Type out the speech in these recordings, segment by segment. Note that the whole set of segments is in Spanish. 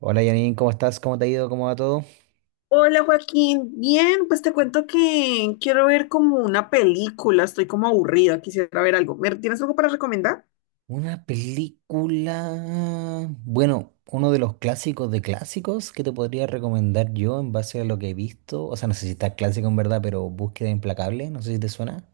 Hola Janine, ¿cómo estás? ¿Cómo te ha ido? ¿Cómo va todo? Hola Joaquín, bien, pues te cuento que quiero ver como una película, estoy como aburrida, quisiera ver algo. ¿Tienes algo para recomendar? Una película... Bueno, uno de los clásicos de clásicos que te podría recomendar yo en base a lo que he visto. O sea, no sé si está clásico en verdad, pero Búsqueda Implacable, no sé si te suena.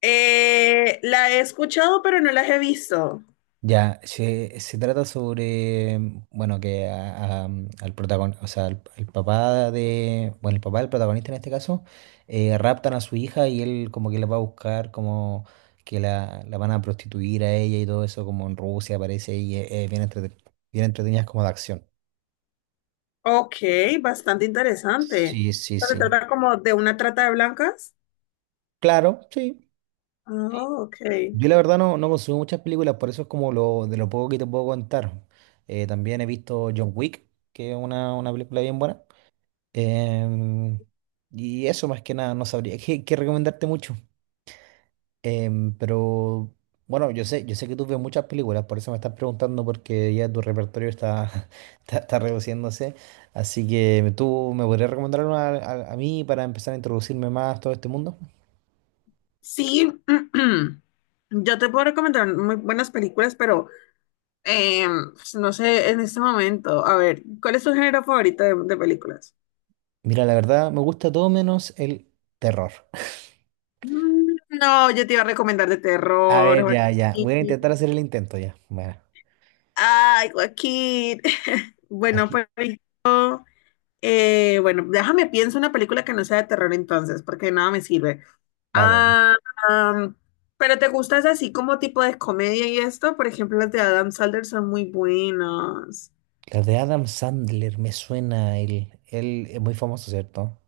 La he escuchado, pero no la he visto. Ya, se trata sobre, bueno, que al protagonista, o sea, al papá de, bueno, el papá del protagonista en este caso, raptan a su hija y él como que la va a buscar, como que la van a prostituir a ella y todo eso, como en Rusia aparece y es bien entretenidas como de acción. Ok, bastante interesante. Sí, sí, ¿Se sí. trata como de una trata de blancas? Claro, sí. Oh, ok. Yo la verdad no, no consumo muchas películas, por eso es como lo de lo poco que te puedo contar. También he visto John Wick, que es una película bien buena. Em, y eso más que nada, no sabría qué, qué recomendarte mucho. Pero bueno, yo sé que tú ves muchas películas, por eso me estás preguntando porque ya tu repertorio está, está, está reduciéndose. Así que tú me podrías recomendar una a mí para empezar a introducirme más a todo este mundo. Sí, yo te puedo recomendar muy buenas películas, pero eh, pues, no sé en este momento. A ver, ¿cuál es tu género favorito de películas? Mira, la verdad, me gusta todo menos el terror. Mm, no, yo te iba a recomendar de A terror, ver, ya, ya. Voy a Joaquín. intentar hacer el intento ya. Bueno, Ay, Joaquín. Bueno, así. pues, bueno, déjame pienso una película que no sea de terror entonces, porque de nada me sirve. Vale, vale. Ah, am, pero te gustas así como tipo de comedia y esto, por ejemplo, las de Adam Sandler son muy buenas. La de Adam Sandler me suena, él es muy famoso, ¿cierto?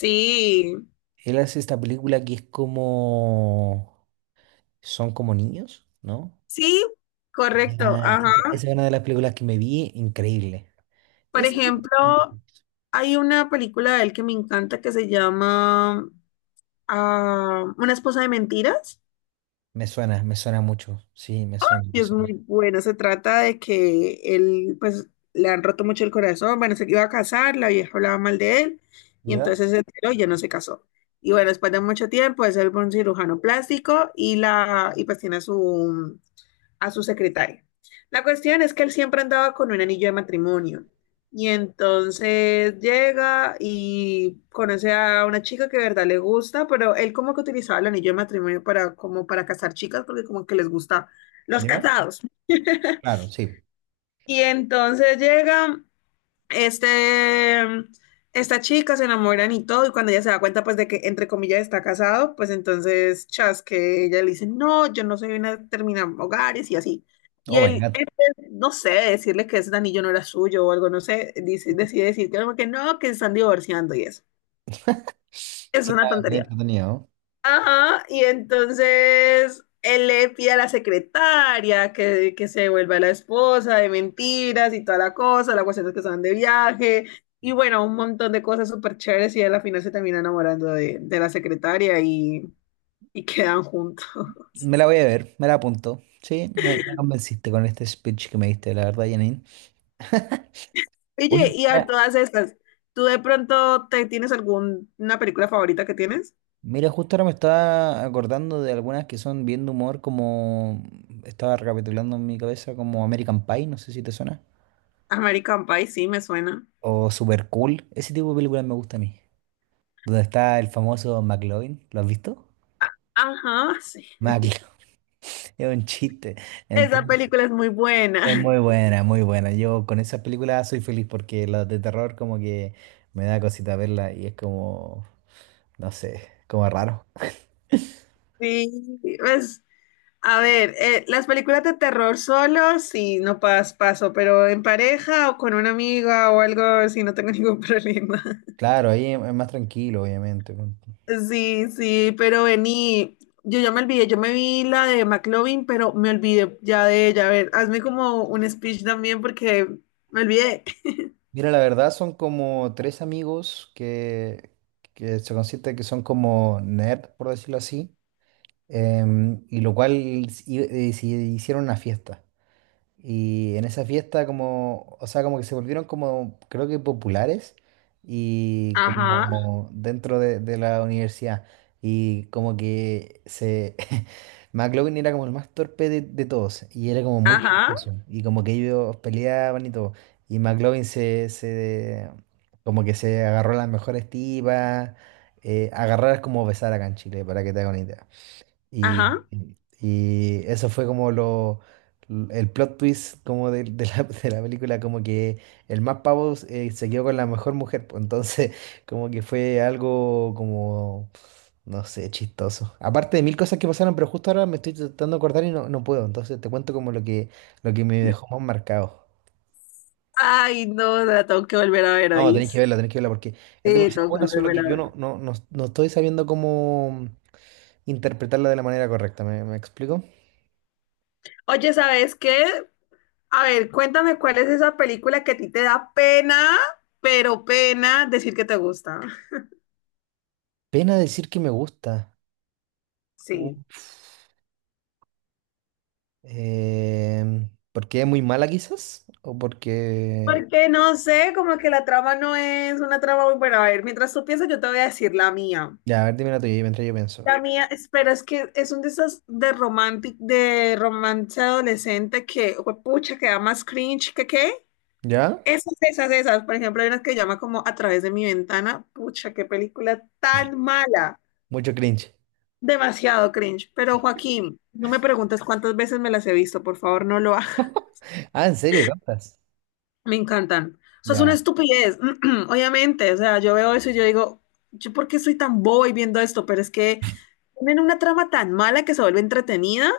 Sí, Él hace esta película que es como... Son como niños, ¿no? sí, correcto. Ah, Ajá. esa es una de las películas que me vi, increíble. Por Esa me gusta ejemplo, mucho. hay una película de él que me encanta que se llama Una esposa de mentiras. Me suena mucho. Sí, me suena, me Y es muy suena. bueno, se trata de que él, pues, le han roto mucho el corazón, bueno, se iba a casar, la vieja hablaba mal de él, y ¿Ya? entonces se enteró y ya no se casó. Y bueno, después de mucho tiempo, es él fue un cirujano plástico y la, y pues tiene su, a su secretaria. La cuestión es que él siempre andaba con un anillo de matrimonio. Y entonces llega y conoce a una chica que de verdad le gusta, pero él como que utilizaba el anillo de matrimonio para como para casar chicas, porque como que les gusta los ¿Ya? casados. Claro, sí. Y entonces llega este, esta chica se enamoran y todo, y cuando ella se da cuenta, pues, de que, entre comillas, está casado, pues, entonces, chas, que ella le dice, no, yo no soy una terminar hogares y así. Y Oh my él, en God. vez, no sé, de decirle que ese anillo no era suyo o algo, no sé, dice, decide decir que no, que no, que se están divorciando y eso. Es Suena una muy tontería. entretenido. Ajá, y entonces él le pide a la secretaria que se vuelva la esposa de mentiras y toda la cosa, la cuestión es que se van de viaje, y bueno, un montón de cosas súper chéveres y él al final se termina enamorando de la secretaria y quedan juntos. Me la voy a ver, me la apunto. Sí, me convenciste con este speech que me diste, la verdad, Janine. Oye, Oye, y a todas estas, ¿tú de pronto te tienes alguna película favorita que tienes? mira, justo ahora me estaba acordando de algunas que son bien de humor, como estaba recapitulando en mi cabeza, como American Pie, no sé si te suena, American Pie, sí, me suena. o Super Cool, ese tipo de películas me gusta a mí. Donde está el famoso McLovin, ¿lo has visto? Ajá, sí. McLovin, es un chiste. Esa Entonces, película es muy es buena. muy buena, muy buena. Yo con esas películas soy feliz porque las de terror como que me da cosita verla y es como, no sé, como raro. Sí, pues a ver, las películas de terror solo, sí, no pas- paso, pero en pareja o con una amiga o algo, sí, no tengo ningún problema. Claro, ahí es más tranquilo, obviamente. Sí, sí, pero vení, yo ya me olvidé, yo me vi la de McLovin, pero me olvidé ya de ella. A ver, hazme como un speech también porque me olvidé. Mira, la verdad son como tres amigos que se consiste que son como nerd, por decirlo así, y lo cual se hicieron una fiesta. Y en esa fiesta como, o sea, como que se volvieron como, creo que populares y Ajá, como dentro de la universidad. Y como que se... McLovin era como el más torpe de todos y era como muy ajá, chistoso. Y como que ellos peleaban y todo. Y McLovin se como que se agarró a las mejores tipas. Agarrar es como besar acá en Chile, para que te hagas una idea. Y, ajá. y eso fue como lo, el plot twist como de la, de la película, como que el más pavo se quedó con la mejor mujer, pues entonces como que fue algo como, no sé, chistoso. Aparte de mil cosas que pasaron, pero justo ahora me estoy tratando de acordar y no, no puedo, entonces te cuento como lo que me dejó más marcado. Ay, no, la tengo que volver a ver, No, ¿oís? Tenéis que verla porque es Sí, demasiado tengo que buena, solo volver que a yo ver. No estoy sabiendo cómo interpretarla de la manera correcta, ¿me, me explico? Oye, ¿sabes qué? A ver, cuéntame cuál es esa película que a ti te da pena, pero pena decir que te gusta. Pena decir que me gusta. Sí. Uf. ¿Porque es muy mala quizás? ¿O porque... Porque no sé, como que la trama no es una trama muy buena. A ver, mientras tú piensas, yo te voy a decir la mía. Ya, a ver, dime la tuya y mientras yo pienso. La mía, espera, es que es un de esos de romantic, de romance adolescente que, pucha, que da más cringe que qué. ¿Ya? Esas, esas, esas. Por ejemplo, hay unas que llama como A través de mi ventana. Pucha, qué película tan mala. Mucho cringe. Demasiado cringe. Pero Joaquín, no me preguntes cuántas veces me las he visto, por favor, no lo hagas. Ah, ¿en serio? ¿Tantas? Me encantan. Eso es una Ya. estupidez, obviamente. O sea, yo veo eso y yo digo, ¿yo por qué soy tan boba y viendo esto? Pero es que tienen una trama tan mala que se vuelve entretenida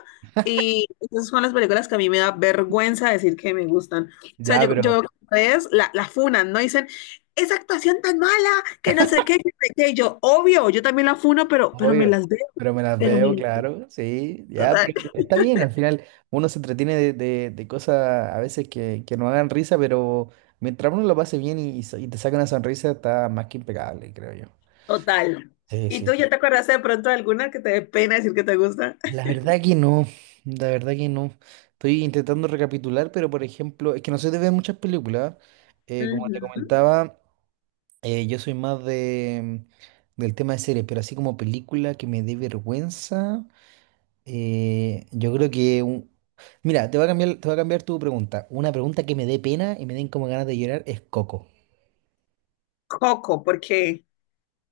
y esas son las películas que a mí me da vergüenza decir que me gustan. O sea, Ya, yo veo pero... que ustedes la, la funan, ¿no? Dicen, esa actuación tan mala, que no sé qué, que no sé qué. Y yo, obvio, yo también la funo, pero me Obvio. las veo, Pero me las pero veo, me claro. Sí. las Ya, pero veo. está bien. Al final uno se entretiene de, de cosas a veces que no hagan risa, pero mientras uno lo pase bien y te saca una sonrisa, está más que impecable, creo yo. Total. Sí, ¿Y tú ya te sí. acuerdas de pronto de alguna que te dé pena decir que te gusta? La verdad que no, la verdad que no. Estoy intentando recapitular, pero por ejemplo, es que no soy de ver muchas películas. Como te Ujú. comentaba, yo soy más de, del tema de series, pero así como película que me dé vergüenza, yo creo que... Mira, te voy a cambiar, te voy a cambiar tu pregunta. Una pregunta que me dé pena y me den como ganas de llorar es Coco. Coco, porque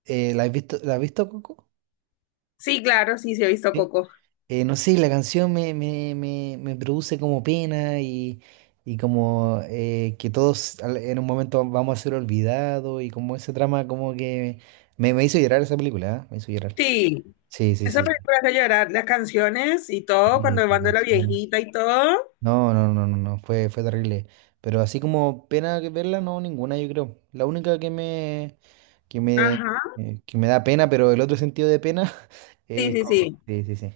¿La has visto, la has visto Coco? sí, claro, sí, sí he visto Sí. Coco. No sé, la canción me produce como pena y como que todos en un momento vamos a ser olvidados y como ese trama como que me hizo llorar esa película, ¿eh? Me hizo llorar. Sí, Sí, sí, esa sí. película hace llorar, las canciones y todo, Sí, cuando esa van de la canción. viejita y todo. No, no, no, no, no, fue, fue terrible. Pero así como pena que verla, no, ninguna, yo creo. La única que me, que me, Ajá, que me da pena, pero el otro sentido de pena sí, es sí, Coco. sí. Sí, sí, sí.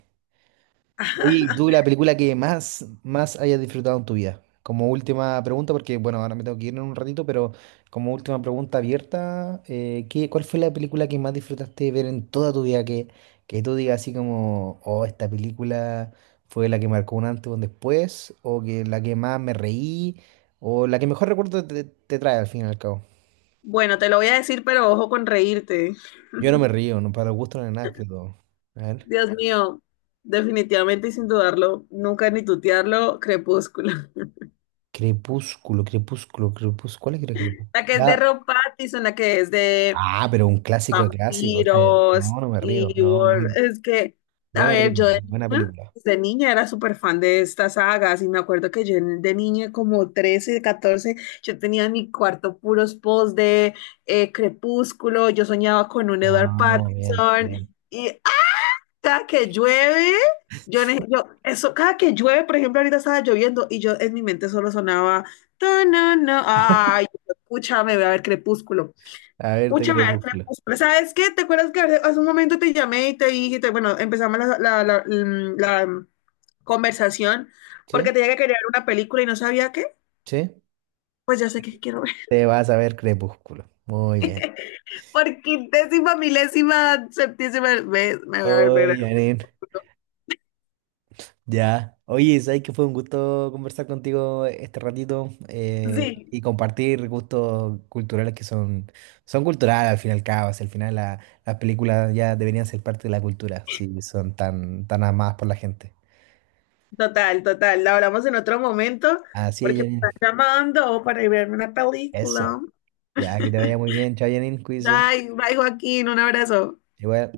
Oye, ¿y tú la película que más, más hayas disfrutado en tu vida? Como última pregunta, porque bueno, ahora me tengo que ir en un ratito, pero como última pregunta abierta, ¿qué, cuál fue la película que más disfrutaste ver en toda tu vida? Que tú digas así como, oh, esta película fue la que marcó un antes o un después, o que la que más me reí, o la que mejor recuerdo te, te trae al fin y al cabo. Bueno, te lo voy a decir, pero ojo con reírte. Yo no me río, no para el gusto no es nada, creo. A ver. Dios mío, definitivamente y sin dudarlo, nunca ni tutearlo, Crepúsculo. Crepúsculo, crepúsculo, crepúsculo. ¿Cuál es que era La crepúsculo? que es de Rob Pattinson, la que es de Ah, pero un clásico de clásicos. Tiros No, no me río. No, muy es que, a buena ver, yo película. Buena película. de niña era súper fan de estas sagas y me acuerdo que de niña como 13 14 yo tenía en mi cuarto puros posts de Crepúsculo, yo soñaba con un Edward No, bien, bien. Pattinson y ¡ah! Cada que llueve, yo, eso, cada que llueve, por ejemplo, ahorita estaba lloviendo y yo en mi mente solo sonaba, no, no, no, ay, escucha, me voy a ver Crepúsculo. A verte Mucha maestra, Crepúsculo. pues, ¿sabes qué? ¿Te acuerdas que hace un momento te llamé y te dije, bueno, empezamos conversación ¿Sí? porque tenía que crear una película y no sabía qué? ¿Sí? Pues ya sé qué quiero ver. Te vas a ver Crepúsculo. Muy bien. Por quintésima, milésima, septísima vez me voy a ver, mira. Oye, Janine, ya. Oye, sabes que fue un gusto conversar contigo este ratito Sí, y compartir gustos culturales que son, son culturales al fin y al cabo. Si al final las películas ya deberían ser parte de la cultura, si son tan, tan amadas por la gente. total, total. La hablamos en otro momento Así es, porque me Janine. están llamando para ir a verme una Eso. película. Ya, que te vaya muy bien. Chao, Janine, cuídese. Bye, bye, Joaquín, un abrazo. Igual.